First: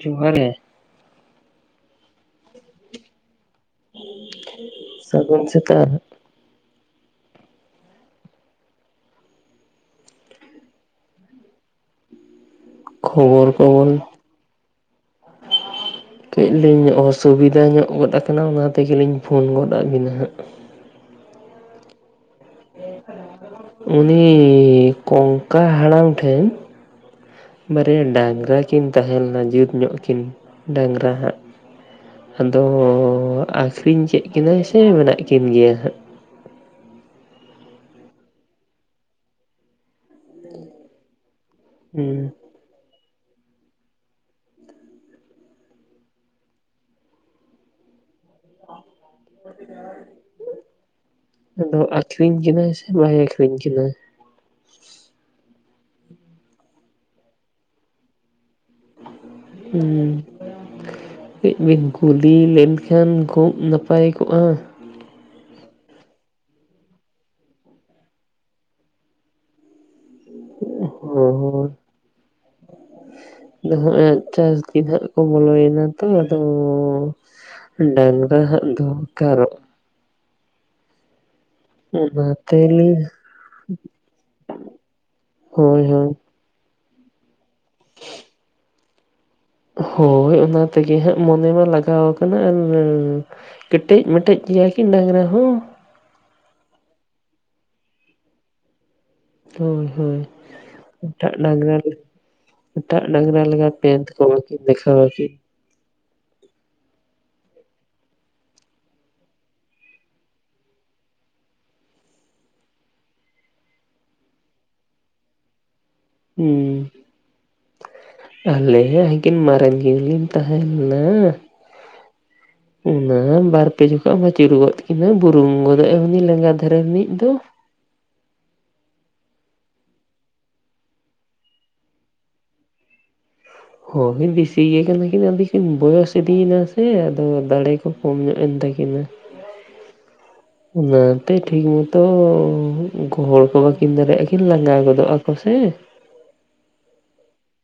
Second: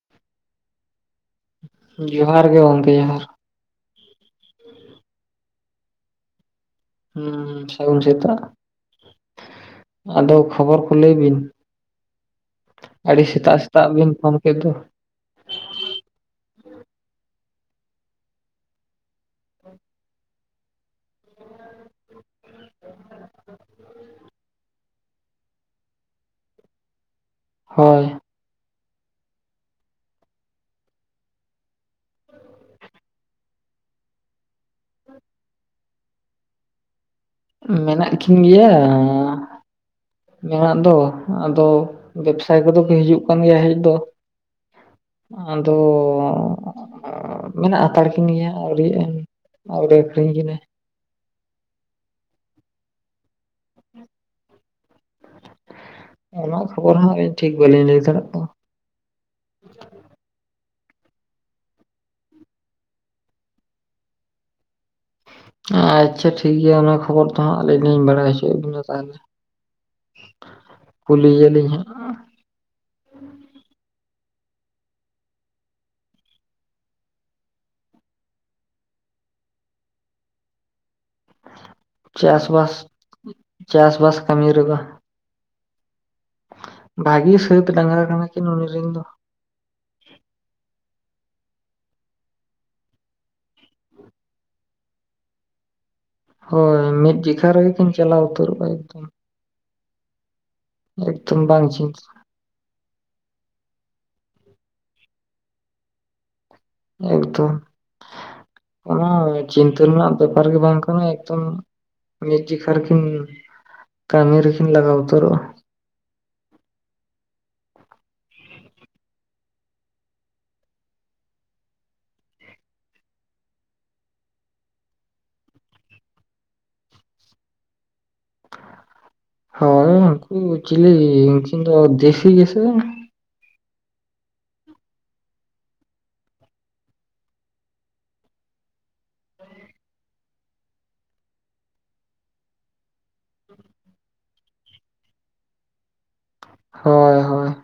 ᱡᱚᱦᱟᱨ ᱜᱮ ᱾ ᱡᱚᱦᱟᱨ ᱜᱮ ᱜᱚᱝᱠᱮ ᱡᱚᱦᱟᱨ ᱥᱟᱹᱜᱩᱱ ᱥᱮᱛᱟᱜ ᱾ ᱦᱩᱸ ᱥᱟᱹᱜᱩᱱ ᱥᱮᱛᱟᱜ ᱾ ᱟᱫᱚ ᱠᱷᱚᱵᱚᱨ ᱠᱚ ᱞᱟᱹᱭ ᱵᱤᱱ ᱟᱹᱰᱤ ᱠᱷᱚᱵᱚᱨ ᱥᱮᱛᱟᱜ ᱥᱮᱛᱟᱜ ᱠᱚᱵᱚᱱ ᱵᱤᱱ ᱯᱷᱳᱱ ᱠᱮᱫ ᱫᱚ ᱾ [unintelligible] ᱠᱟᱹᱡ ᱞᱤᱧ ᱚᱥᱩᱵᱤᱫᱟ ᱧᱚᱜ ᱜᱚᱫ ᱟᱠᱟᱱᱟ ᱚᱱᱟ ᱛᱮᱜᱮ ᱞᱤᱧ ᱯᱷᱳᱱ ᱜᱚᱫ ᱟᱸᱜ ᱵᱤᱱᱟ ᱦᱟᱸᱜ ᱾ ᱩᱱᱤ ᱠᱚᱝᱠᱟ ᱦᱟᱲᱟᱢ ᱴᱷᱮᱱ ᱵᱟᱨᱭᱟ ᱦᱳᱭ ᱰᱟᱝᱜᱽᱨᱟ ᱠᱤᱱ ᱛᱟᱦᱮᱸ ᱞᱮᱱᱟ ᱡᱩᱛ ᱧᱚᱜ ᱠᱤᱱ ᱰᱟᱝᱨᱟ ᱦᱟᱸᱜ ᱾ ᱟᱫᱚ ᱟᱹᱠᱷᱨᱤᱧ ᱠᱮᱫ ᱠᱤᱱᱟᱹᱭ ᱥᱮ ᱢᱮᱱᱟᱜ ᱠᱤᱱ ᱜᱮᱭᱟ ᱦᱟᱸᱜ? ᱢᱮᱱᱟᱜ ᱠᱤᱱ ᱜᱮᱭᱟ ᱢᱮᱱᱟᱜ ᱫᱚ, ᱟᱫᱚ ᱦᱩᱸ ᱵᱮᱵᱽᱥᱟᱭᱤ ᱠᱚᱫᱚ ᱠᱚ ᱦᱤᱡᱩᱜ ᱠᱟᱱ ᱜᱮᱭᱟ ᱦᱮᱡ ᱫᱚ, ᱟᱫᱚ ᱢᱮᱱᱟᱜ ᱦᱟᱛᱟᱲ ᱠᱤᱱ ᱜᱮᱭᱟ ᱟᱹᱣᱨᱤᱭᱟᱜ ᱟᱹᱧ ᱾ ᱟᱹᱣᱨᱤ ᱞᱮ ᱟᱹᱠᱷᱨᱤᱧ ᱠᱤᱱᱟᱹ ᱾ ᱟᱫᱚ ᱟᱹᱠᱷᱨᱤᱧ ᱠᱤᱱᱟᱭ ᱥᱮ ᱵᱟᱭ ᱟᱹᱠᱷᱨᱤᱧ ᱠᱤᱱᱟᱹ? ᱚᱱᱟ ᱠᱷᱚᱵᱚᱨ ᱦᱚᱸ ᱟᱹᱞᱤᱱ ᱴᱷᱤᱠ ᱵᱟᱹᱞᱤᱧ ᱞᱟᱹᱭ ᱫᱟᱲᱮᱭᱟᱜᱼᱟ ᱠᱟᱱᱟ ᱾ ᱦᱩᱸ ᱠᱟᱹᱡ ᱵᱤᱱ ᱠᱩᱞᱤ ᱞᱮᱱᱠᱷᱟᱱ ᱠᱷᱩᱵ ᱱᱟᱯᱟᱭ ᱠᱚᱜᱼᱟ, ᱟᱪᱪᱷᱟ ᱴᱷᱤᱠ ᱜᱮᱭᱟ ᱚᱱᱟ ᱠᱷᱚᱵᱚᱨ ᱫᱚ ᱦᱟᱸᱜ ᱟᱹᱞᱤᱧ ᱞᱤᱧ ᱵᱟᱲᱟᱭ ᱦᱚᱪᱚᱭᱮᱫ ᱵᱤᱱᱟ ᱛᱟᱦᱚᱞᱮ ᱾ ᱠᱩᱞᱤᱭᱟᱞᱤᱧ ᱦᱟᱸᱜ ᱦᱳᱭ [inaudible] ᱠᱚ ᱵᱚᱞᱚᱭᱮᱱᱟ ᱛᱚ ᱟᱫᱚ ᱰᱟᱝᱜᱨᱟ ᱦᱟᱸᱜ ᱫᱚᱨᱠᱟᱨᱚᱜ ᱚᱱᱟ ᱛᱮ ᱪᱟᱥᱵᱟᱥ ᱞᱤᱧ ᱪᱟᱥᱵᱟᱥ ᱠᱟᱹᱢᱤ ᱨᱮᱫᱚ ᱦᱳᱭ ᱦᱳᱭ, ᱵᱷᱟᱜᱤ ᱥᱟᱹᱛ ᱰᱟᱝᱜᱨᱟ ᱠᱟᱱᱟ ᱠᱤᱱ ᱩᱱᱤ ᱨᱮᱱ ᱫᱚ ᱾ ᱦᱳᱭ ᱚᱱᱟ ᱛᱮᱜᱮ ᱦᱟᱸᱜ ᱢᱚᱱᱮ ᱢᱟ ᱞᱟᱜᱟᱣ ᱟᱠᱟᱱᱟ [unintelligible] ᱠᱮᱴᱮᱡ ᱢᱮᱴᱮᱡ ᱜᱮᱭᱟ ᱠᱤᱱ ᱰᱟᱝᱜᱨᱟ ᱦᱚᱸ ᱦᱳᱭ ᱢᱤᱫ ᱡᱮᱠᱷᱟ ᱨᱮᱜᱮ ᱠᱤᱱ ᱪᱟᱞᱟᱣ ᱩᱛᱟᱹᱨᱚᱜᱼᱟ ᱮᱠᱫᱚᱢ ᱦᱳᱭ ᱦᱳᱭ ᱮᱴᱟᱜ ᱮᱠᱫᱚᱢ ᱵᱟᱝ ᱰᱟᱝᱜᱨᱟ ᱪᱤᱱᱛᱟᱹ ᱮᱴᱟᱜ ᱰᱟᱝᱨᱟ ᱞᱮᱠᱟ [unintelligible] ᱠᱚ ᱵᱟᱠᱤᱱ ᱫᱮᱠᱷᱟᱣ ᱟᱠᱤᱱ ᱮᱠᱫᱚᱢ ᱚᱱᱟ ᱪᱤᱱᱛᱟᱹ ᱨᱮᱱᱟᱜ ᱵᱮᱯᱟᱨ ᱜᱮ ᱵᱟᱝ ᱠᱟᱱᱟ ᱮᱠᱫᱚᱢ ᱾ ᱢᱤᱫ ᱡᱮᱠᱷᱟ ᱨᱮ ᱠᱤᱱ ᱠᱟᱹᱢᱤ ᱨᱮᱠᱤᱱ ᱞᱟᱜᱟᱣ ᱩᱛᱟᱹᱨᱚᱜ-ᱟ ᱾ ᱦᱩᱸᱢ ᱟᱞᱮ ᱦᱚᱸ ᱦᱟᱹᱠᱤᱱ ᱢᱟᱨᱟᱱ ᱠᱤᱱ ᱠᱤᱱ ᱛᱟᱦᱮᱸ ᱞᱮᱱᱟ ᱾ ᱚᱱᱟ ᱵᱟᱨ ᱯᱮ ᱡᱚᱠᱷᱚᱡ ᱮᱢ ᱟᱹᱪᱩᱨ ᱜᱚᱫ ᱠᱤᱱᱟᱹ ᱵᱩᱨᱩᱢ ᱜᱚᱫᱚᱜ ᱟᱭ ᱩᱱᱤ ᱞᱮᱸᱜᱟ ᱫᱷᱟᱨᱮ ᱨᱤᱱᱤᱡ ᱫᱚ ᱾ ᱦᱚᱭ ᱩᱱᱠᱩ ᱫᱚ ᱪᱤᱞᱤ ᱩᱱᱠᱤᱱ ᱫᱚ ᱫᱮᱥᱤ ᱜᱮᱥᱮ ᱦᱳᱭ ᱫᱮᱥᱤ ᱜᱮ ᱠᱟᱱᱟ ᱠᱤᱱᱟ ᱟᱹᱰᱤ ᱫᱚ ᱠᱤᱱ ᱵᱚᱭᱚᱥ ᱤᱫᱤᱭᱮᱱᱟ ᱥᱮ ᱟᱫᱚ ᱫᱟᱲᱮ ᱠᱚ ᱠᱚᱢ ᱧᱚᱜ ᱮᱱ ᱛᱟᱹᱠᱤᱱᱟ ᱾ [unintelligible] ᱚᱱᱟᱛᱮ ᱴᱷᱤᱠ ᱢᱚᱛᱚ ᱜᱚᱦᱚᱲ ᱠᱚ ᱵᱟᱹᱠᱤᱱ ᱫᱟᱲᱮᱭᱟᱜᱼᱟ ᱠᱤᱱ ᱞᱟᱸᱜᱟ ᱜᱚᱫᱚᱜ ᱟᱠᱚ ᱥᱮ᱾ ᱦᱳᱭ ᱦᱳᱭ᱾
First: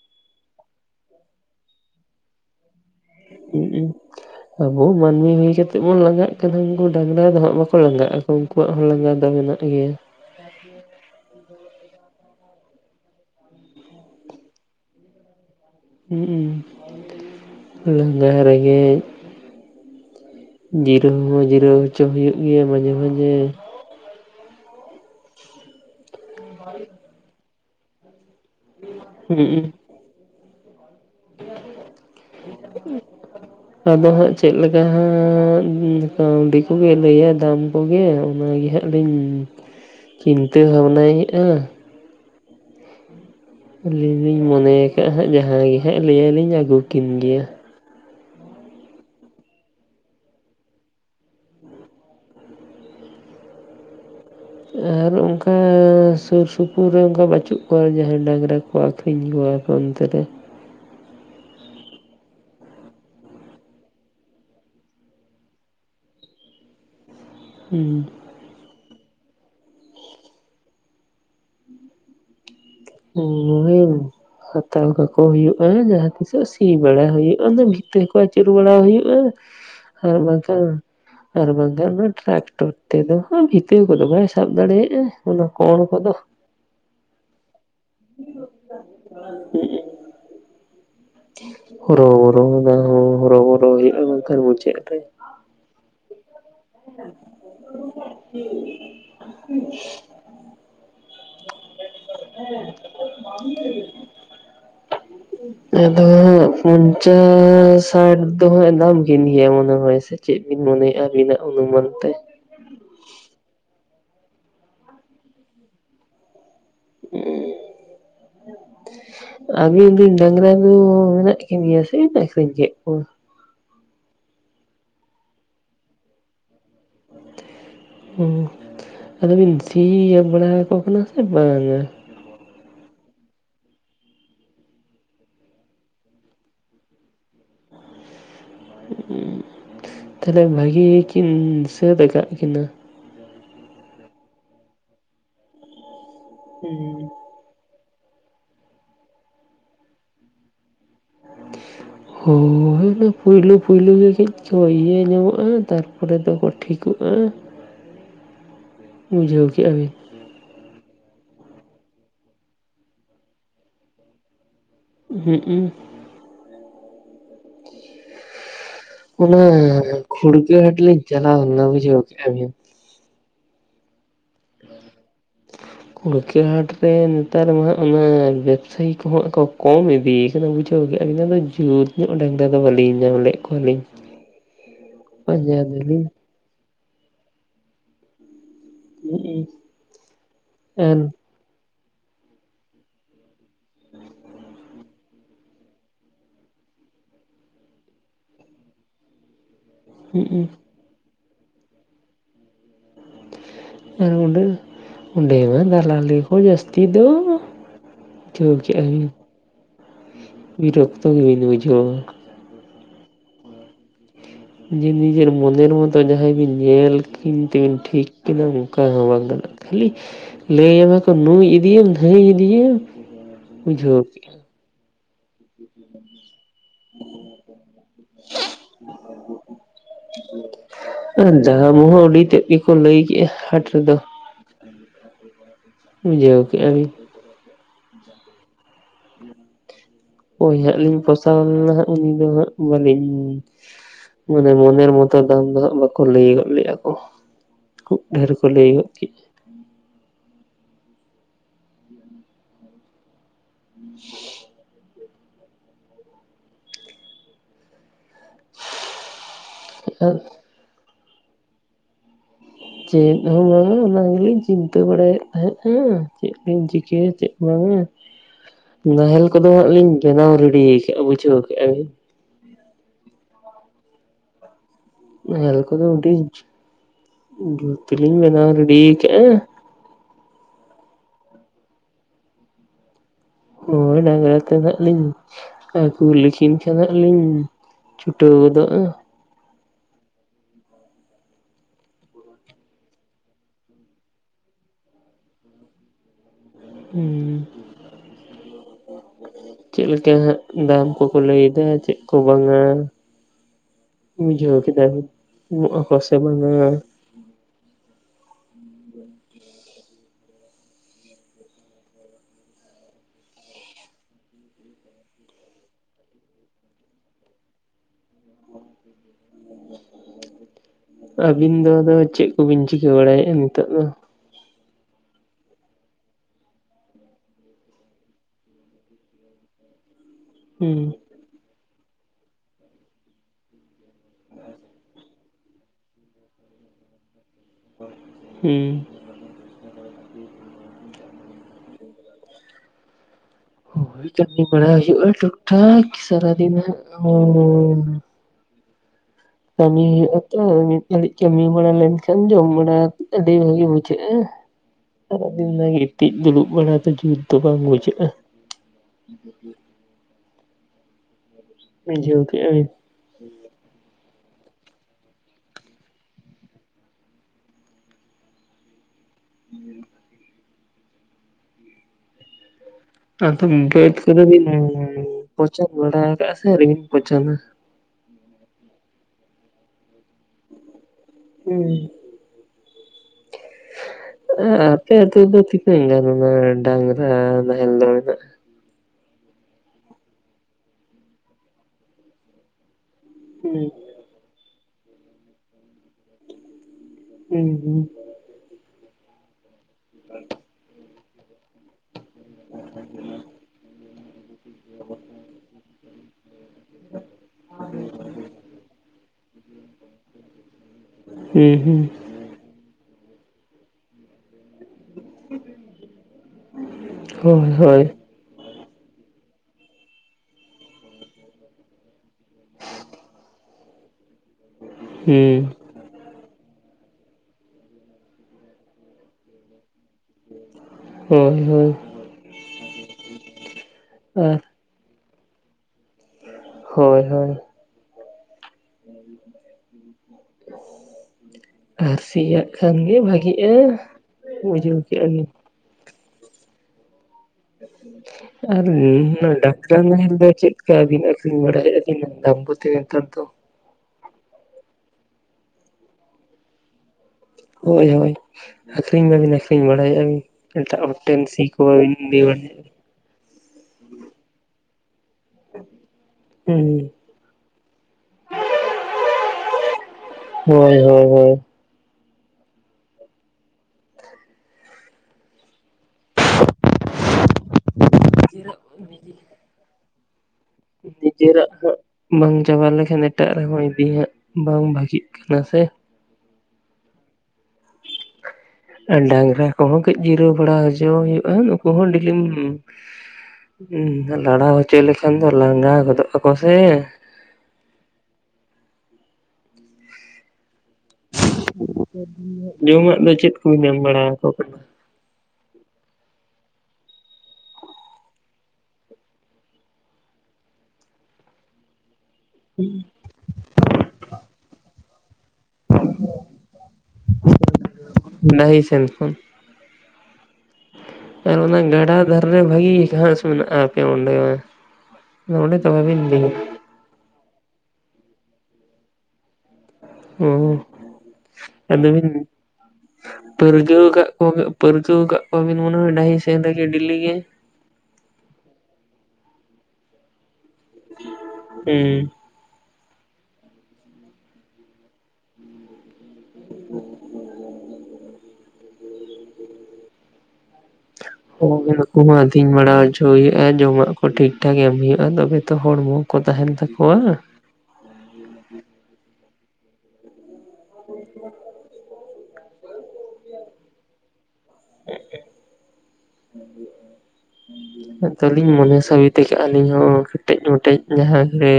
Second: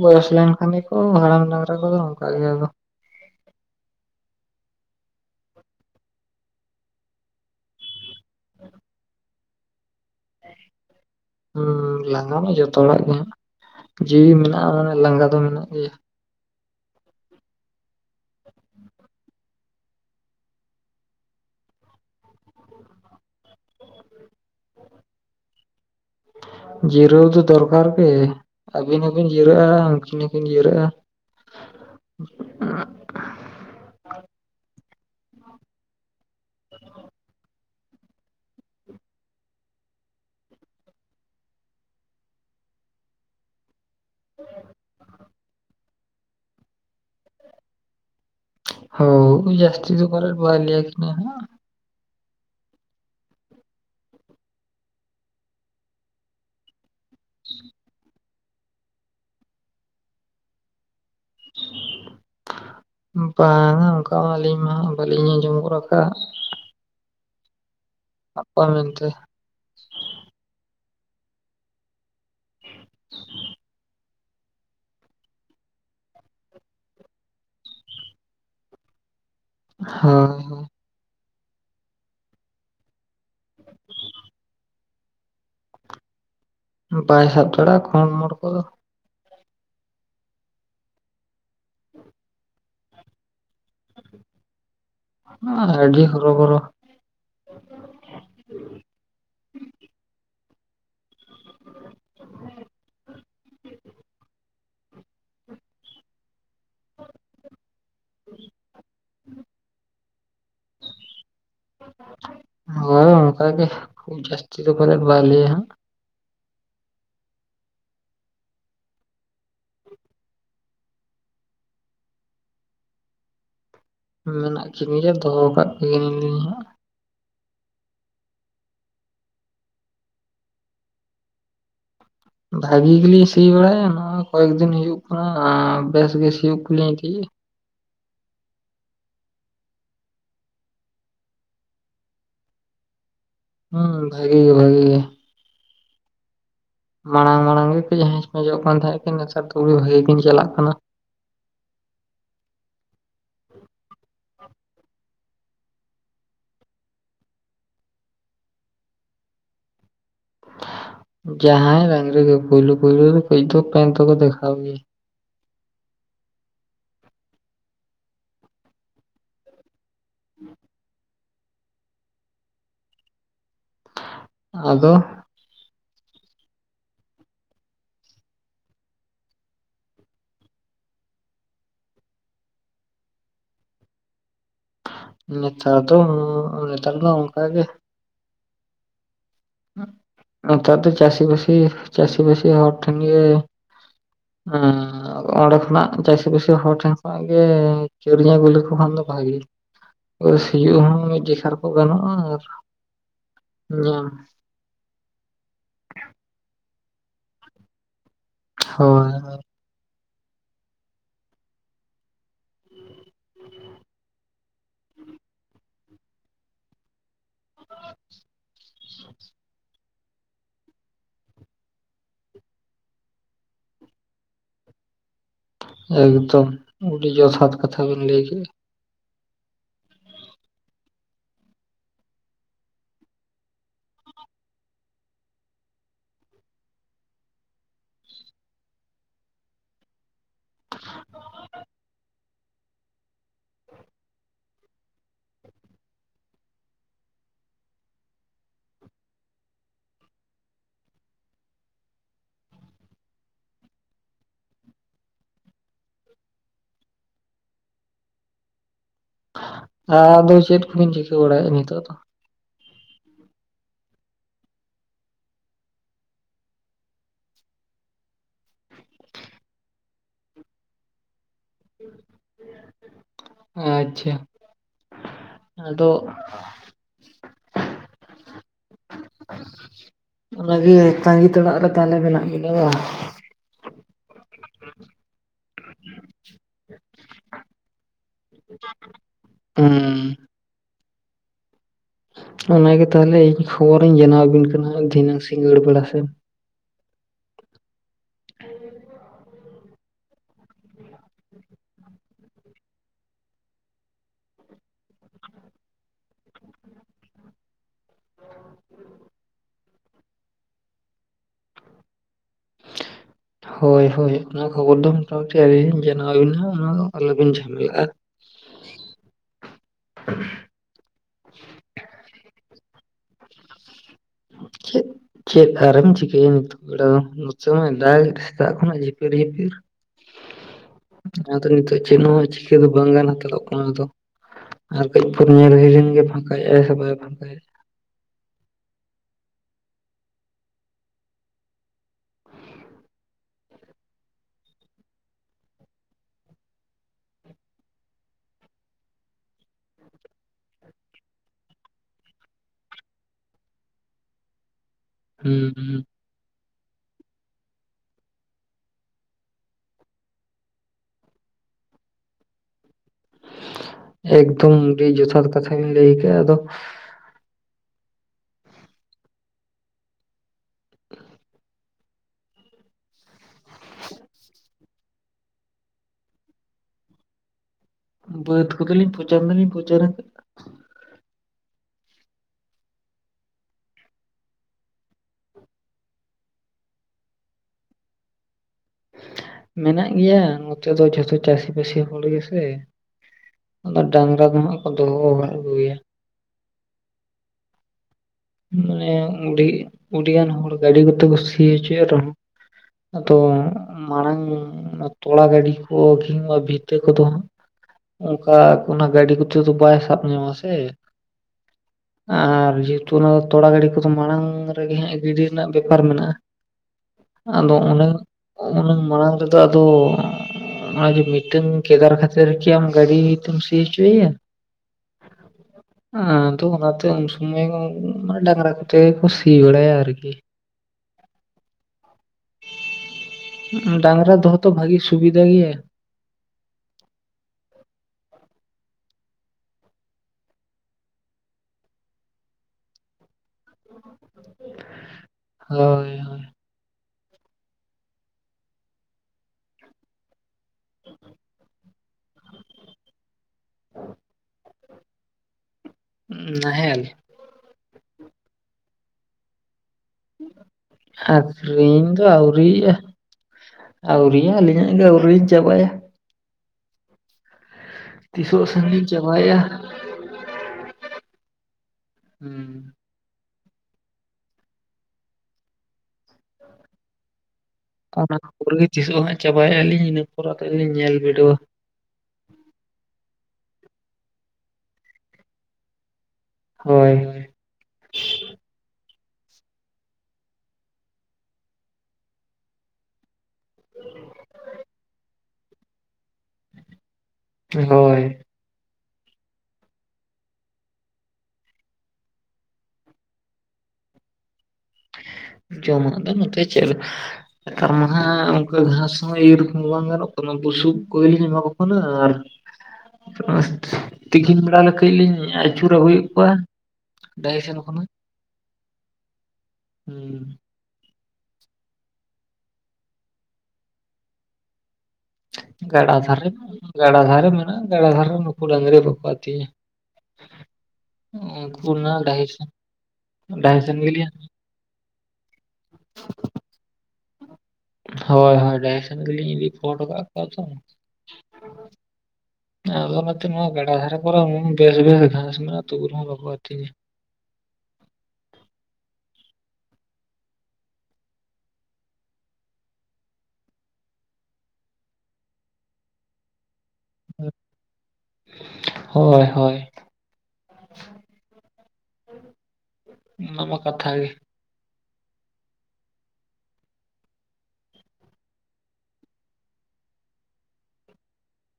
ᱵᱚᱭᱚᱥ ᱞᱮᱱ ᱠᱷᱟᱱ ᱜᱮ ᱠᱚ ᱦᱟᱲᱟᱢ ᱰᱟᱝᱜᱨᱟ ᱠᱚᱫᱚ ᱱᱚᱝᱠᱟ ᱜᱮᱭᱟ ᱠᱚ ᱾ ᱦᱩᱸᱜᱼᱩᱸ ᱟᱵᱚ ᱢᱟᱹᱱᱢᱤ ᱦᱩᱭ ᱠᱟᱛᱮᱜ ᱵᱚᱱ ᱞᱟᱝᱜᱟᱜ ᱠᱟᱱᱟ, ᱩᱱᱠᱩ ᱰᱟᱝᱨᱟ ᱫᱚᱦᱟᱸᱜ ᱢᱟᱠᱳ ᱞᱟᱝᱜᱟᱜ-ᱟ, ᱩᱱᱠᱩᱣᱟᱜ ᱦᱚᱸ ᱞᱟᱸᱜᱟ ᱫᱚ ᱢᱮᱱᱟᱜ ᱜᱮᱭᱟ᱾ ᱦᱩᱸ ᱞᱟᱸᱜᱟ ᱢᱟ ᱡᱚᱛᱚ ᱦᱚᱲᱟᱜ ᱜᱮ ᱾ ᱡᱤᱣᱤ ᱢᱮᱱᱟᱜᱼᱟ ᱢᱟᱱᱮ ᱞᱟᱸᱜᱟ ᱫᱚ ᱢᱮᱱᱟᱜ ᱜᱮᱭᱟ᱾ ᱦᱩᱸ ᱞᱟᱸᱜᱟ ᱨᱮᱜᱮᱡ ᱡᱤᱨᱟᱹᱣ ᱦᱚᱸ ᱡᱤᱨᱟᱹᱣ ᱦᱚᱪᱚ ᱦᱩᱭᱩᱜ ᱜᱮᱭᱟ ᱢᱟᱡᱷᱮ ᱢᱟᱡᱷᱮ᱾ ᱡᱤᱨᱟᱹᱣ ᱫᱚ ᱫᱚᱨᱠᱟᱨ ᱜᱮ ᱾ ᱟᱹᱵᱤᱱ ᱦᱚᱸᱵᱤᱱ ᱡᱤᱨᱟᱹᱜᱼᱟ ᱦᱩᱸ ᱩᱱᱠᱤᱱ ᱦᱚᱸᱠᱤᱱ ᱡᱤᱨᱟᱹᱜᱼᱟ᱾ [inaudible] ᱟᱫᱚ ᱦᱟᱸᱜ ᱪᱮᱫ ᱞᱮᱠᱟ ᱦᱟᱸᱜ ᱠᱟᱹᱣᱰᱤ ᱠᱚᱜᱮ ᱞᱟᱹᱭᱟ ᱫᱟᱢ ᱾ ᱠᱚᱜᱮ ᱚᱱᱟᱜ ᱜᱮ ᱦᱟᱸᱜ ᱞᱤᱧ ᱪᱤᱱᱛᱟᱹ ᱵᱷᱟᱵᱽᱱᱟᱭᱮᱜᱼᱟ᱾ ᱟᱹᱞᱤᱧ ᱞᱤᱧ ᱢᱚᱱᱮᱭ ᱠᱟᱜᱼᱟ ᱦᱟᱸᱜ ᱡᱟᱦᱟᱸ ᱜᱮ ᱦᱟᱸᱜ ᱮᱸ ᱞᱟᱹᱭᱟᱞᱤᱧ ᱟᱹᱜᱩ ᱠᱤᱱ ᱜᱮᱭᱟ᱾ ᱦᱳ ᱡᱟᱹᱥᱛᱤ ᱫᱚ ᱯᱟᱞᱮᱛ ᱵᱟᱭ ᱞᱟᱹᱭ ᱠᱤᱱᱟᱭ ᱦᱟᱸᱜ᱾ ᱟᱨ ᱚᱱᱠᱟ ᱥᱩᱨ ᱥᱩᱯᱩᱨ ᱨᱮ ᱚᱱᱠᱟ ᱵᱟᱹᱪᱩᱜ ᱠᱚᱣᱟ ᱡᱟᱦᱟᱸᱭ ᱰᱟᱝᱨᱟ ᱠᱚ᱾ ᱠᱟ ᱟᱠᱷᱨᱤᱧ ᱠᱚᱣᱟ ᱠᱚ ᱱᱚᱛᱮ ᱨᱮ᱾ ᱵᱟᱝ ᱚᱱᱠᱟ ᱢᱟ ᱟᱹᱞᱤᱧ ᱢᱟ ᱦᱟᱸᱜ ᱵᱟᱹᱞᱤᱧ ᱟᱸᱡᱚᱢ ᱜᱚᱫ ᱟᱠᱟᱜ᱾ ᱦᱮᱸ᱾ ᱟᱯᱟ ᱢᱮᱱᱛᱮ᱾ [unintelligible] ᱦᱟᱛᱟᱣ ᱠᱷᱟᱡ ᱠᱚ ᱦᱩᱭᱩᱜᱼᱟ ᱡᱟᱦᱟᱸ ᱛᱤᱥᱚᱜ ᱥᱤ ᱵᱟᱲᱟ ᱦᱩᱭᱩᱜᱼᱟ ᱟᱫᱚ ᱵᱷᱤᱛᱟᱹ ᱠᱚ ᱟᱹᱪᱩᱨ ᱵᱟᱲᱟ ᱦᱩᱭᱩᱜᱼᱟ᱾ ᱛᱚ ᱦᱟᱸᱜ ᱦᱳᱭ ᱵᱟᱝ ᱦᱳᱭ ᱠᱷᱟᱱ ᱟᱨ ᱵᱟᱝᱠᱷᱟᱱ ᱚᱱᱟ ᱴᱨᱟᱠᱴᱚᱨ ᱛᱮᱫᱚ ᱦᱟᱸᱜ ᱵᱷᱤᱛᱟᱹ ᱠᱚᱫᱚ ᱵᱟᱭ ᱥᱟᱵ ᱫᱟᱲᱮᱭᱟᱜᱼᱟ ᱚᱱᱟ ᱠᱚᱸᱬ ᱠᱚᱫᱚ᱾ ᱵᱟᱭ ᱥᱟᱵ ᱫᱟᱲᱮᱭᱟᱜ-ᱟ ᱠᱚᱸᱬ-ᱢᱚᱸᱬ ᱠᱚᱫᱚ᱾ ᱦᱩᱸᱜ-ᱩᱸ᱾ ᱦᱚᱨᱚᱵᱚᱨᱚ ᱵᱟᱝ ᱦᱚ-ᱦᱚᱨᱚᱵᱚᱨᱚ ᱦᱩᱭᱩᱜᱼᱟ ᱵᱟᱝᱠᱷᱟᱱ ᱢᱩᱪᱟᱹᱫ ᱨᱮ᱾ ᱦᱟᱸ ᱟᱹᱰᱤ ᱦᱚᱨᱚᱵᱚᱨᱚ᱾ [inaudible] [inaudible] ᱟᱫᱚ ᱦᱟᱸᱜ ᱯᱚᱸᱧᱪᱟᱥ ᱥᱟᱴ ᱫᱚ ᱦᱟᱸᱜ-ᱮ ᱫᱟᱢ ᱠᱤᱱ ᱜᱮᱭᱟ ᱢᱚᱱᱮ ᱦᱚᱭ ᱥᱮ? ᱪᱮᱫ ᱵᱤᱱ ᱢᱚᱱᱮᱭᱮᱫᱼᱟ ᱟᱹᱵᱤᱱᱟᱜ ᱩᱱᱩᱢᱟᱱ ᱛᱮ? ᱦᱳᱭ ᱚᱱᱠᱟ ᱜᱮ ᱠᱷᱩᱵ ᱡᱟᱥᱛᱤ ᱫᱚ ᱯᱟᱞᱮᱫ ᱵᱟᱭ ᱞᱟᱹᱭᱟ ᱦᱟᱸᱜ᱾ ᱦᱮᱸ᱾ ᱟᱵᱮᱱ ᱨᱮᱱ ᱰᱟᱺᱝᱨᱟ ᱫᱚ ᱢᱮᱱᱟᱜ ᱠᱤᱱ ᱜᱮᱭᱟ ᱥᱮ ᱵᱤᱱ ᱟᱠᱷᱨᱤᱧ ᱠᱮᱫ ᱠᱚᱣᱟ? ᱢᱮᱱᱟᱜ ᱠᱤᱱ ᱜᱮᱭᱟ ᱫᱚᱦᱚᱣ ᱠᱟᱜ ᱠᱤᱱ ᱜᱮᱭᱟ ᱞᱤᱧ ᱦᱟᱸᱜ᱾ ᱦᱩᱸ ᱟᱫᱚ ᱵᱤᱱ ᱥᱤᱭᱮᱭᱟᱢ ᱵᱟᱲᱟᱣᱟᱠᱚ ᱠᱟᱱᱟ ᱥᱮ ᱵᱟᱝᱟ? ᱵᱷᱟᱜᱤ ᱜᱮᱞᱤᱧ ᱥᱤ ᱵᱟᱲᱟᱭᱮ-ᱟ ᱱᱟᱜ-ᱚᱭᱠᱚᱭᱮᱠ ᱫᱤᱱ ᱦᱩᱭᱩᱜ ᱠᱟᱱᱟ, ᱟᱨ ᱵᱮᱥᱜᱮ ᱥᱤᱭᱳᱜ ᱠᱚᱞᱤᱧ ᱤᱫᱤ ᱛᱟᱦᱞᱮ ᱵᱷᱟᱜᱤ ᱜᱮᱠᱤᱱ ᱥᱟᱹᱛ ᱟᱠᱟᱫ ᱠᱤᱱᱟᱹ? ᱦᱩᱸ ᱵᱷᱟᱹᱜᱮ ᱜᱮ ᱵᱷᱟᱜᱮ ᱜᱮ᱾ ᱢᱟᱲᱟᱝ ᱢᱟᱲᱟᱝ ᱜᱮᱠᱚ ᱦᱮᱡ ᱯᱮᱡᱚᱜ ᱠᱟᱱ ᱛᱟᱦᱮᱸᱫ ᱠᱤᱱ ᱱᱮᱛᱟᱨ ᱫᱚ ᱟᱹᱰᱤ ᱵᱷᱟᱹᱜᱤ ᱠᱤᱱ ᱪᱟᱞᱟᱜ ᱠᱟᱱᱟ᱾ [inaudible] ᱦᱳᱭ ᱚᱱᱟ ᱯᱩᱭᱞᱩ ᱯᱩᱭᱞᱩ ᱜᱮ ᱠᱟᱹᱡ ᱠᱚ ᱤᱭᱟᱹ ᱧᱟᱢᱚᱜᱼᱟ ᱛᱟᱨᱯᱚᱨᱮ ᱫᱚᱠᱚ ᱴᱷᱤᱠᱚᱜᱼᱟ᱾ ᱵᱩᱡᱷᱟᱹᱣ ᱠᱮᱜᱼᱟ ᱵᱤᱱ? ᱡᱟᱦᱟᱸ ᱰᱟᱺᱝᱨᱤ ᱜᱮ ᱯᱩᱭᱞᱩ ᱯᱩᱭᱞᱩ ᱫᱚ ᱠᱟᱹᱡ ᱫᱚ ᱯᱮᱸᱫ ᱫᱚᱠᱚ ᱫᱮᱠᱷᱟᱣ ᱜᱮᱭᱟ᱾ ᱦᱩᱸᱜ-ᱩ᱾ ᱚᱱᱟ ᱠᱷᱩᱲᱜᱟᱹ ᱦᱟᱴᱞᱤᱧ ᱪᱟᱞᱟᱣ ᱞᱮᱱᱟ ᱵᱩᱡᱷᱟᱹᱣ ᱠᱮᱫᱟᱵᱤᱱ᱾ ᱟᱫᱚ᱾ ᱠᱩᱲᱠᱤᱭᱟᱹ ᱦᱟᱴ ᱨᱮ ᱱᱮᱛᱟᱨ ᱢᱟ ᱚᱱᱟ ᱵᱮᱵᱽᱥᱟᱭᱤ ᱠᱚ ᱦᱟᱸᱜ ᱠᱚ ᱠᱚᱢ ᱤᱫᱤᱭ ᱵᱩᱡᱷᱟᱹᱣ ᱠᱮᱜ-ᱟᱹᱞᱤᱧ ᱟᱫᱚ ᱡᱩᱛ ᱧᱚᱜ ᱰᱟᱝᱨᱟ ᱫᱚ ᱵᱟᱹᱞᱤᱧ ᱧᱟᱢ ᱞᱮᱫ ᱠᱚᱣᱟᱞᱤᱧ᱾ ᱯᱟᱸᱡᱟ ᱱᱮᱛᱟᱨ ᱫᱚ ᱫᱟᱞᱤᱧ ᱱᱮᱛᱟᱨ ᱫᱚ ᱚᱱᱠᱟ ᱜᱮ᱾ ᱦᱩᱸᱜ-ᱩᱸ᱾ ᱱᱮᱛᱟᱨ ᱫᱚ ᱪᱟᱥᱤᱰᱟᱤ ᱪᱟᱹᱥᱤ ᱵᱟᱥᱤ ᱦᱚᱲᱚᱨ ᱴᱷᱮᱱ ᱜᱮ᱾ ᱚ᱾ ᱟᱫᱚ ᱚᱸᱰᱮ ᱠᱷᱚᱱᱟᱜ ᱪᱟᱹᱥᱤᱵᱟᱹᱥᱤ ᱦᱚᱲ ᱴᱷᱮᱱ ᱠᱷᱚᱱᱟᱜ ᱜᱮ ᱠᱤᱨᱤᱧ ᱟᱜᱩ ᱞᱮᱠᱚᱠᱷᱟᱱ ᱫᱚ ᱵᱷᱟᱜᱤ᱾ ᱦᱩᱸᱜᱼᱩ ᱥᱤᱭᱳᱜ ᱦᱚᱸ ᱢᱤᱫ ᱡᱟᱠᱷᱟᱨ ᱠᱚ ᱜᱟᱱᱚᱜᱼᱟ ᱟᱨ ᱧᱟᱢ ᱟᱨ ᱚᱸᱰᱮ ᱚᱸᱰᱮ ᱢᱟ ᱫᱞᱟᱞ ᱠᱚ ᱡᱟᱹᱥᱛᱤ ᱫᱚ᱾ ᱵᱩᱡᱟᱹᱣ ᱠᱮᱜ-ᱟ ᱵᱤᱱ ᱦᱳᱭ ᱵᱤᱨᱚᱠᱛᱚ ᱜᱮ ᱵᱤᱱ ᱵᱩᱡᱟᱹᱣᱟ᱾ [inaudible] ᱡᱮ ᱱᱤᱡᱮᱨ ᱢᱚᱱᱮᱨ ᱢᱚᱛᱚ ᱡᱟᱦᱟᱸᱭ ᱵᱤᱱ ᱧᱮᱞ ᱦᱤᱱ ᱛᱮᱵᱤᱱ ᱴᱷᱤᱠ ᱠᱤᱱᱟ ᱚᱝᱠᱟ ᱦᱚᱸ ᱵᱟᱝ ᱜᱟᱱᱚᱜᱼᱟ ᱠᱷᱟᱹᱞᱤ ᱞᱟᱹᱭᱟᱢᱟ ᱠᱚ ᱱᱩᱭ ᱤᱫᱤᱭᱮᱢ ᱫᱷᱟᱹᱭ ᱤᱫᱤᱭᱮᱢ ᱵᱩᱡᱷᱟᱹᱣ ᱠᱮᱜᱼᱟ ᱮᱠᱫᱚᱢ ᱩᱰᱤ ᱡᱚᱛᱷᱟᱛ ᱠᱟᱛᱷᱟ ᱵᱤᱱ ᱞᱟᱹᱭ ᱠᱮᱜᱼᱟ᱾ [inaudible] ᱫᱟᱢ ᱦᱚᱸ ᱟᱹᱰᱤ ᱛᱮᱫ ᱜᱮᱠᱚ ᱞᱟᱹᱭ ᱠᱮᱜᱼᱟ ᱦᱟᱴ ᱨᱮᱫᱚ᱾ ᱵᱩᱡᱷᱟᱣ ᱠᱮᱜ-ᱟ ᱵᱤᱱ᱾ ᱦᱳᱭ ᱦᱟᱸᱜ ᱞᱤᱧ [inaudible] ᱦᱟᱸᱜ ᱩᱱ ᱫᱚ ᱦᱟᱸᱜ ᱵᱟᱹᱞᱤᱧ ᱢᱟᱱᱮ ᱢᱚᱱᱮᱨ ᱢᱚᱛᱚ ᱫᱟᱢ ᱫᱚ ᱦᱟᱸᱜ ᱵᱟᱠᱚ ᱞᱟᱹᱭ ᱜᱚᱫ ᱞᱮᱼᱟ ᱠᱚ᱾ ᱠᱷᱩᱵ ᱰᱷᱮᱨ ᱠᱚ ᱞᱟᱹᱭ ᱜᱚᱫ ᱠᱮᱜ᱾ [inaudible] ᱠᱮᱜᱼᱟ ᱟᱫᱚ ᱪᱮᱫ ᱠᱚᱵᱤᱱ ᱪᱤᱠᱟᱹ ᱵᱟᱲᱟᱭᱮᱜ-ᱟ ᱱᱤᱛᱚᱜ ᱫᱚ? ᱪᱮᱫ ᱦᱚᱸ ᱵᱟᱝᱟ ᱚᱱᱟ ᱜᱮᱞᱤᱧ ᱪᱤᱱᱛᱟᱹ ᱵᱟᱲᱟᱭᱮᱫ ᱛᱟᱦᱮᱸᱫ ᱟᱸ ᱪᱮᱫᱞᱤᱧ ᱪᱤᱠᱟᱹᱭᱟ ᱪᱮᱫ ᱵᱟᱝᱟ ᱱᱟᱦᱮᱞ ᱠᱚᱫᱚ ᱦᱟᱸᱜ ᱞᱤᱧ ᱵᱮᱱᱟᱣ ᱨᱮᱰᱤ ᱠᱟᱜᱼᱟ ᱵᱩᱡᱷᱟᱹᱣ ᱠᱮᱜᱼᱟ ᱵᱤᱱ᱾ ᱟᱪᱪᱷᱟ᱾ ᱱᱟᱦᱮᱞ ᱠᱚᱫᱚ ᱟᱫᱚ ᱩᱰᱤ ᱡᱩᱛᱞᱤᱧ ᱵᱮᱱᱟᱣ ᱨᱮᱰᱤ ᱠᱟᱜ-ᱟ᱾ ᱚᱱᱟᱜᱮ ᱛᱟᱸᱜᱤ ᱛᱟᱲᱟᱜ ᱨᱮ ᱛᱟᱦᱚᱞᱮ ᱢᱮᱱᱟᱜ ᱵᱤᱱᱟ ᱵᱟᱝ? ᱦᱟᱭ ᱰᱟᱝᱨᱟ ᱛᱮ ᱱᱟᱦᱟᱜ ᱞᱤᱝ ᱟᱹᱜᱩ ᱞᱮᱠᱤᱱ ᱠᱷᱟᱱ ᱦᱟᱸᱜ ᱞᱤᱧ ᱪᱷᱩᱴᱟᱹᱣ ᱜᱚᱫᱚᱜᱼᱟ᱾ [inaudible] ᱚᱱᱟᱜᱮ ᱛᱟᱦᱚᱞᱮ ᱤᱧ ᱠᱷᱚᱵᱚᱨᱤᱧ ᱡᱟᱱᱟᱣ ᱟᱵᱤᱱ ᱠᱟᱱᱟ ᱦᱟᱸᱜ ᱫᱷᱤᱱᱟᱹᱝ ᱥᱤᱸᱜᱟᱹᱲ ᱵᱮᱲᱟ ᱥᱮᱫ᱾ ᱦᱩᱸ᱾ ᱪᱮᱜᱞᱮᱠᱟ ᱦᱟᱸᱜ ᱫᱟᱢ ᱠᱚᱠᱚ ᱞᱟᱹᱭᱮᱫᱟ ᱪᱮᱜ ᱠᱚ ᱵᱟᱝᱟ᱾ ᱵᱩᱡᱷᱟᱹᱣ ᱠᱮᱫᱟ ᱵᱤᱱ ᱮᱢᱚᱜ ᱚᱠᱚ ᱥᱮ ᱵᱟᱝᱟ ᱦᱳᱭ ᱦᱳᱭ ᱚᱱᱟ ᱠᱷᱚᱵᱚᱨ ᱫᱚ ᱢᱚᱴᱟᱢᱩᱴᱤ ᱟᱹᱞᱤᱧ ᱞᱤᱧ ᱡᱟᱱᱟᱣ ᱟᱵᱤᱱᱟ ᱚᱱᱟ ᱫᱚ ᱟᱞᱚᱵᱤᱱ ᱡᱷᱟᱢᱮᱞᱟᱜᱼᱟ᱾ [inaudible] [inaudible] ᱟᱹᱵᱤᱱ ᱫᱚ ᱟᱫᱚ ᱪᱮᱜ ᱠᱚᱵᱤᱱ ᱪᱤᱠᱟᱹ ᱵᱟᱲᱟᱭᱮᱜᱼᱟ ᱱᱤᱛᱳᱜ ᱫᱚ? ᱪᱮᱛ? ᱪᱮᱫ ᱟᱨᱮᱢ ᱪᱤᱠᱟᱹᱭᱟ ᱱᱤᱛᱳᱜ ᱵᱮᱲᱟ ᱫᱚ ᱱᱚᱛᱮ ᱢᱟᱭ ᱫᱟᱜᱮᱫ ᱥᱮᱛᱟᱜ ᱠᱷᱚᱱᱟᱜ ᱡᱷᱤᱯᱤᱨ ᱡᱷᱤᱯᱤᱨ᱾ ᱦᱩᱸ᱾ [inaudible] ᱱᱤᱛᱳᱜ ᱪᱮᱫ ᱦᱚᱸ ᱪᱤᱠᱟᱹ ᱫᱚ ᱵᱟᱝ ᱜᱟᱱ ᱦᱟᱛᱟᱲᱚᱜ ᱠᱟᱱᱟ ᱟᱫᱚ ᱟᱨ ᱠᱟᱹᱡ ᱯᱩᱨ ᱧᱮᱞ ᱦᱩᱭ ᱞᱮᱱ ᱜᱮ ᱯᱷᱟᱸᱠᱟᱭᱟᱭ ᱥᱮ ᱵᱟᱭ ᱯᱷᱟᱸᱠᱟᱭᱟᱭ᱾ ᱦᱩᱸ᱾ ᱦᱳᱭ ᱠᱟᱹᱢᱤ ᱵᱟᱲᱟᱭ ᱦᱩᱭᱩᱜᱼᱟ ᱴᱩᱠ ᱴᱟᱠ ᱥᱟᱨᱟ ᱫᱤᱱ ᱦᱟᱸᱜ ᱦᱩᱸ᱾ ᱠᱟᱹᱢᱤ ᱦᱩᱭᱩᱜ ᱟᱛᱚ ᱢᱤᱫ ᱜᱷᱟᱹᱲᱤᱡ ᱠᱟᱹᱢᱤ ᱵᱟᱲᱟ ᱞᱮᱱᱠᱷᱟᱱ ᱡᱚᱢ ᱵᱟᱲᱟ [inaudible] ᱟᱹᱰᱤ ᱵᱷᱟᱜᱤ ᱵᱩᱡᱷᱟᱹᱜᱼᱟ᱾ ᱥᱟᱨᱟ ᱦᱩᱸ ᱫᱤᱱ ᱦᱩᱸ ᱜᱤᱛᱤᱡ ᱫᱩᱲᱩᱵ ᱵᱟᱲᱟ ᱫᱚ ᱡᱩᱛ ᱫᱚ ᱵᱟᱝ ᱵᱩᱡᱷᱟᱹᱜᱼᱟ᱾ [inaudible] ᱟᱸᱡᱚᱢ ᱠᱮᱜ-ᱟ ᱵᱤᱱ? [inaudible] ᱮᱠᱫᱚᱢ ᱟᱹᱰᱤ ᱡᱚᱛᱷᱟᱛ ᱠᱟᱛᱷᱟ ᱵᱤᱱ ᱞᱟᱹᱭ ᱠᱮᱜ-ᱟ ᱟᱫᱚ [inaudible] ᱟᱫᱚ ᱠᱷᱮᱛ ᱠᱚᱫᱚ ᱵᱤᱱ ᱯᱚᱪᱟᱱ ᱵᱟᱲᱟ ᱠᱟᱜᱼᱟ ᱥᱮ ᱟᱹᱣᱨᱤᱵᱤᱱ ᱯᱚᱪᱟᱱᱟ? ᱵᱟᱹᱫᱽ ᱠᱚᱫ ᱞᱤᱧ ᱯᱚᱪᱟᱱ ᱫᱚ ᱞᱤᱧ ᱯᱚᱪᱟᱱ ᱠᱟᱜ ᱦᱩᱸ᱾ ᱟᱯᱮ ᱟᱛᱩ ᱨᱮᱫᱚ ᱛᱤᱱᱟᱹ ᱜᱟᱱ ᱚᱱᱟ ᱰᱟᱝᱨᱟ ᱱᱟᱦᱮᱞ ᱫᱚ ᱢᱮᱱᱟᱜᱼᱟ? ᱢᱮᱱᱟᱜ ᱜᱮᱭᱟ ᱱᱚᱛᱮ ᱫᱚ ᱡᱷᱚᱛᱚ ᱪᱟᱹᱥᱤᱵᱟᱹᱥᱤ ᱦᱚᱲ ᱜᱮᱥᱮ᱾ [inaudible] ᱦᱩᱸ ᱟᱫᱚ ᱰᱟᱝᱨᱟ ᱫᱚ ᱦᱟᱸᱜ ᱠᱚ ᱫᱚᱦᱚ ᱟᱠᱟᱫ ᱠᱚᱜᱮᱭᱟ ᱾ ᱦᱩᱸ ᱦᱩᱸ ᱾ ᱢᱟᱱᱮ ᱤᱰᱤ ᱩᱰᱤᱭᱟᱱ ᱦᱚᱲ ᱜᱟᱹᱰᱤ ᱠᱚᱛᱮ ᱠᱚ ᱥᱤ ᱦᱚᱪᱚᱭᱮᱜ ᱨᱮᱦᱚ ᱛᱚ ᱢᱟᱲᱟᱝ ᱛᱚᱲᱟ ᱜᱟᱹᱰᱤ ᱠᱚ ᱠᱤᱢᱵᱟ ᱵᱷᱤ ᱛᱟᱹ ᱠᱚ ᱫᱚ [inaudible] ᱚᱱᱠᱟ ᱚᱱᱟ ᱜᱟᱹᱰᱤ ᱠᱚᱛᱮ ᱫᱚ ᱵᱟᱭ ᱥᱟᱵ ᱧᱟᱢ-ᱟ ᱥᱮ ᱾ ᱦᱩᱸ ᱦᱩᱸ ᱾ ᱟᱨ ᱡᱮᱦᱩᱛᱩ ᱚᱱᱟ ᱛᱚᱲᱟ ᱜᱟᱹᱰᱤ ᱠᱚ ᱛᱚ ᱢᱟᱲᱟᱝ ᱨᱮᱜᱮ ᱦᱟᱸᱜ ᱜᱤᱤᱰᱤ ᱨᱮᱱᱟᱜ ᱵᱮᱯᱟᱨ ᱢᱮᱱᱟᱜ-ᱟ [inaudible] ᱦᱳᱭ ᱟᱫᱚ ᱦᱳᱭ ᱚᱱᱟ ᱚᱱᱟ ᱢᱟᱲᱟᱝ ᱨᱮᱫᱚ ᱟᱫᱚ ᱱᱚᱜᱚᱭ ᱡᱮ ᱢᱤᱫ ᱴᱮᱝ ᱠᱮᱫᱟᱨ ᱠᱷᱟᱹᱛᱤᱨ ᱠᱤ ᱟᱢ ᱜᱟᱹᱰᱤ ᱛᱮᱢ ᱥᱤ ᱦᱚᱪᱚ ᱮᱭᱟ᱾ ᱦᱮᱸ ᱾ ᱟᱫᱚ ᱚᱱᱟᱛᱮ ᱩᱱ ᱥᱩᱢᱚᱭ ᱢᱟᱱᱮ ᱰᱟᱝᱨᱟ ᱠᱚᱛᱮ ᱠᱚ ᱥᱤ ᱵᱟᱲᱟᱭᱟ ᱟᱨᱠᱤ ᱾ ᱦᱳᱭ ᱦᱳᱭ ᱾ ᱰᱟᱝᱨᱟ ᱫᱚᱦᱚ ᱟᱨ ᱛᱚ ᱵᱷᱟᱜᱤ ᱥᱩᱵᱤᱫᱷᱟ ᱜᱮᱭᱟ᱾ ᱦᱳᱭ ᱦᱳᱭ ᱾ [inaudible] ᱟᱨ ᱥᱤᱭᱟᱜ ᱠᱷᱟᱱ ᱜᱮ ᱵᱷᱟᱜᱤᱜ ᱭᱟ ᱵᱩᱡᱷᱟᱣ ᱠᱮᱜ-ᱟ ᱵᱤᱱ ᱾ ᱦᱳᱭ ᱾ [inaudible] ᱟᱨ ᱰᱟᱝᱨᱟ ᱱᱟᱦᱮᱞ ᱫᱚ ᱪᱮᱫ ᱞᱮᱠᱟ ᱵᱤᱱ ᱟᱹᱠᱷᱨᱤᱧ ᱵᱟᱲᱟᱭᱮᱫ-ᱟ ᱛᱤᱱᱟᱹᱜ ᱫᱟᱢ ᱠᱚ ᱛᱮ ᱱᱮᱛᱟᱨ ᱫᱚ ᱾ [inaudible] ᱱᱟᱦᱮᱞ? ᱦᱳᱭ ᱦᱳᱭ ᱟᱹᱠᱷᱨᱤᱧ ᱵᱟᱵᱤᱱ ᱟᱹᱠᱷᱨᱤᱧ ᱵᱟᱲᱟᱭᱟ᱾ ᱮᱴᱟᱜ ᱦᱚᱲ ᱴᱷᱮᱱ ᱥᱤ ᱠᱚ ᱵᱟᱵᱮᱱ ᱟᱹᱠᱷᱨᱤᱧ ᱫᱚ ᱤᱫᱤᱵᱟᱲᱟᱭᱟ? ᱟᱹᱣᱨᱤᱭᱟᱜᱼᱟ ᱟᱹᱣᱨᱤᱭᱟ ᱟᱹᱞᱤᱧᱟᱜ ᱜᱮ ᱟᱹᱣᱨᱤ ᱞᱤᱧ ᱪᱟᱵᱟᱭᱟ᱾ ᱦᱮᱸ ᱾ [inaudible] ᱛᱤᱥᱚᱜ [unintelligible] ᱪᱟᱵᱟᱟᱭᱟ᱾ ᱦᱳᱭ ᱦᱳᱭ ᱦᱳᱭ ᱾ ᱦᱩᱸ ᱾ [inaudible] ᱛᱚ ᱚᱱᱟ ᱠᱚᱨᱮ ᱜᱮ ᱛᱤᱥᱚᱜ ᱦᱟᱸᱜ ᱪᱟᱵᱟᱭᱮᱫ-ᱟ ᱞᱤᱧ ᱤᱱᱟᱹ [unintelligible] ᱱᱤᱡᱮᱨᱟᱜ ᱠᱚ ᱵᱟᱝ ᱪᱟᱵᱟ ᱞᱮᱠᱷᱟᱱ ᱮᱴᱟᱜ ᱨᱮᱦᱚᱸ ᱤᱫᱤ ᱦᱟᱜ ᱵᱟᱝ ᱵᱷᱟᱹᱜᱤᱜ ᱠᱟᱱᱟ ᱥᱮ ᱾ ᱦᱳᱭ ᱾ ᱰᱟᱝᱨᱟ ᱠᱚᱦᱚᱸ ᱠᱟᱹᱡ ᱡᱤᱨᱟᱹᱣ ᱵᱟᱲᱟ ᱦᱚᱪᱚ ᱦᱩᱭᱩᱜ-ᱟ ᱾ ᱱᱩᱠᱩ ᱦᱚᱸ ᱰᱮᱞᱤᱢ ᱦᱮᱸ ᱞᱟᱲᱟᱣ ᱦᱚᱪᱚ ᱞᱮᱠᱷᱟᱱ ᱫᱚ ᱞᱟᱸᱜᱟ ᱜᱚᱫᱚᱜ ᱟᱠᱚ ᱥᱮ ᱾ ᱦᱳᱭ ᱾ [inaudible] ᱡᱚᱢᱟᱜ ᱫᱚ ᱪᱮᱫ ᱠᱚ ᱧᱟᱢ ᱵᱟᱲᱟ ᱟᱠᱚᱣᱟ ᱯᱮ? ᱡᱚᱢᱟᱜ ᱫᱚ ᱱᱚᱛᱮ ᱪᱮᱫ ᱞᱮᱠᱟ ᱱᱮᱛᱟᱨ ᱢᱟ ᱦᱟᱸᱜ ᱚᱱᱠᱟ ᱜᱷᱟᱸᱥ ᱦᱚᱸ ᱤᱨ ᱦᱚᱸ ᱵᱟᱝ ᱜᱟᱱᱚᱜ ᱠᱟᱱᱟ ᱵᱩᱥᱩᱵ ᱠᱚᱜᱮ ᱞᱤᱧ ᱮᱢᱟ ᱠᱚ ᱠᱟᱱᱟ ᱟᱨ ᱛᱤᱠᱤᱱ ᱵᱮᱲᱟ ᱞᱮ ᱠᱟᱹᱡ ᱞᱤᱧ ᱟᱪᱩᱨ ᱟᱹᱜᱩᱭᱮᱫ ᱠᱚᱣᱟ᱾ ᱰᱟᱦᱤ ᱥᱮᱱ ᱠᱷᱚᱱᱟᱜ᱾ ᱰᱟᱦᱤ ᱥᱮᱱ ᱠᱷᱚᱱ᱾ ᱦᱩᱸ᱾ ᱟᱨ ᱚᱱᱟ ᱜᱟᱰᱟ ᱫᱷᱟᱨᱮ ᱨᱮ ᱵᱷᱟᱜᱤ ᱜᱷᱟᱥ ᱢᱮᱱᱟᱜᱼᱟ ᱟᱯᱮ ᱚᱸᱰᱮ᱾ ᱟᱫᱚ ᱚᱸᱰᱮ ᱛᱚ ᱜᱟᱰᱟ ᱵᱟᱵᱤᱱ ᱤᱫᱤ ᱫᱷᱟᱨᱮ ᱜᱟᱰᱟ ᱫᱷᱟᱨᱮ ᱢᱮᱱᱟᱜᱼᱟ ᱜᱟᱰᱟ ᱫᱷᱟᱨᱮ ᱨᱮ ᱱᱩᱠᱩ ᱰᱟᱝᱨᱤ ᱵᱟᱠᱚ ᱟᱛᱤᱧᱟ᱾ ᱳ ᱟᱫᱚ ᱚᱱᱟ ᱵᱤᱱ ᱰᱟᱹᱦᱤ ᱥᱮᱱ ᱰᱟᱹᱦᱤ ᱥᱮᱱ ᱯᱟᱹᱨᱜᱟᱹᱣ ᱠᱟᱜ ᱜᱮᱞᱤᱧ ᱠᱚᱣᱟ ᱵᱤ ᱯᱟᱹᱨᱠᱟᱹᱣ ᱠᱟᱜ ᱠᱚᱣᱟᱵᱤᱱ ᱢᱚᱱᱮ ᱦᱚᱭ ᱰᱟᱦᱤ ᱥᱮᱱ ᱨᱮᱜᱮ ᱰᱮᱞᱤ ᱜᱮ᱾ ᱦᱳᱭ ᱦᱳᱭ ᱰᱟᱦᱤ ᱥᱮᱱ ᱜᱮᱞᱤᱧ ᱤᱫᱤ ᱯᱷᱚᱸᱴ ᱠᱟᱜ ᱠᱚᱣᱟ ᱛᱚ᱾ ᱦᱩᱸ᱾ ᱟᱫᱚ ᱚᱱᱟᱛᱮ ᱱᱚᱣᱟ ᱜᱟᱰᱟ ᱫᱷᱟᱨᱮ ᱠᱚᱨᱮ ᱵᱮᱥ ᱜᱮ ᱜᱷᱟᱥ ᱢᱮᱱᱟᱜᱼᱟ ᱛᱩᱵᱩ ᱨᱮᱦᱚᱸ ᱵᱟᱠᱚ ᱟᱹᱛᱤᱧᱟ᱾ [inaudible] ᱚᱱᱟ ᱠᱩᱦᱚᱸ ᱟᱛᱤᱧ ᱵᱟᱲᱟ ᱦᱚᱪᱚ ᱦᱩᱭᱩᱜ-ᱟ ᱡᱚᱢᱟᱜ ᱠᱚ ᱴᱷᱤᱠ ᱴᱷᱟᱠ ᱮᱢ ᱦᱩᱭᱩᱜᱼᱟ ᱛᱚᱵᱮ ᱛᱚ ᱦᱚᱲᱢᱚ ᱠᱚ ᱛᱟᱦᱮᱱ ᱛᱟᱠᱚᱣᱟ ᱦᱚᱭ ᱦᱚᱭ᱾ [inaudible] ᱚᱱᱟ ᱢᱟ ᱠᱟᱛᱷᱟ ᱜᱮ᱾ ᱡᱩᱜ ᱩ [inaudible] ᱟᱫᱚᱞᱤᱧ ᱢᱚᱱᱮ ᱥᱟᱹᱵᱤᱛ ᱠᱟᱜᱼᱟ ᱟᱞᱤᱧ ᱦᱚᱸ ᱠᱮᱴᱮᱡ ᱢᱮᱴᱮᱡ ᱡᱟᱦᱟᱸ ᱜᱮ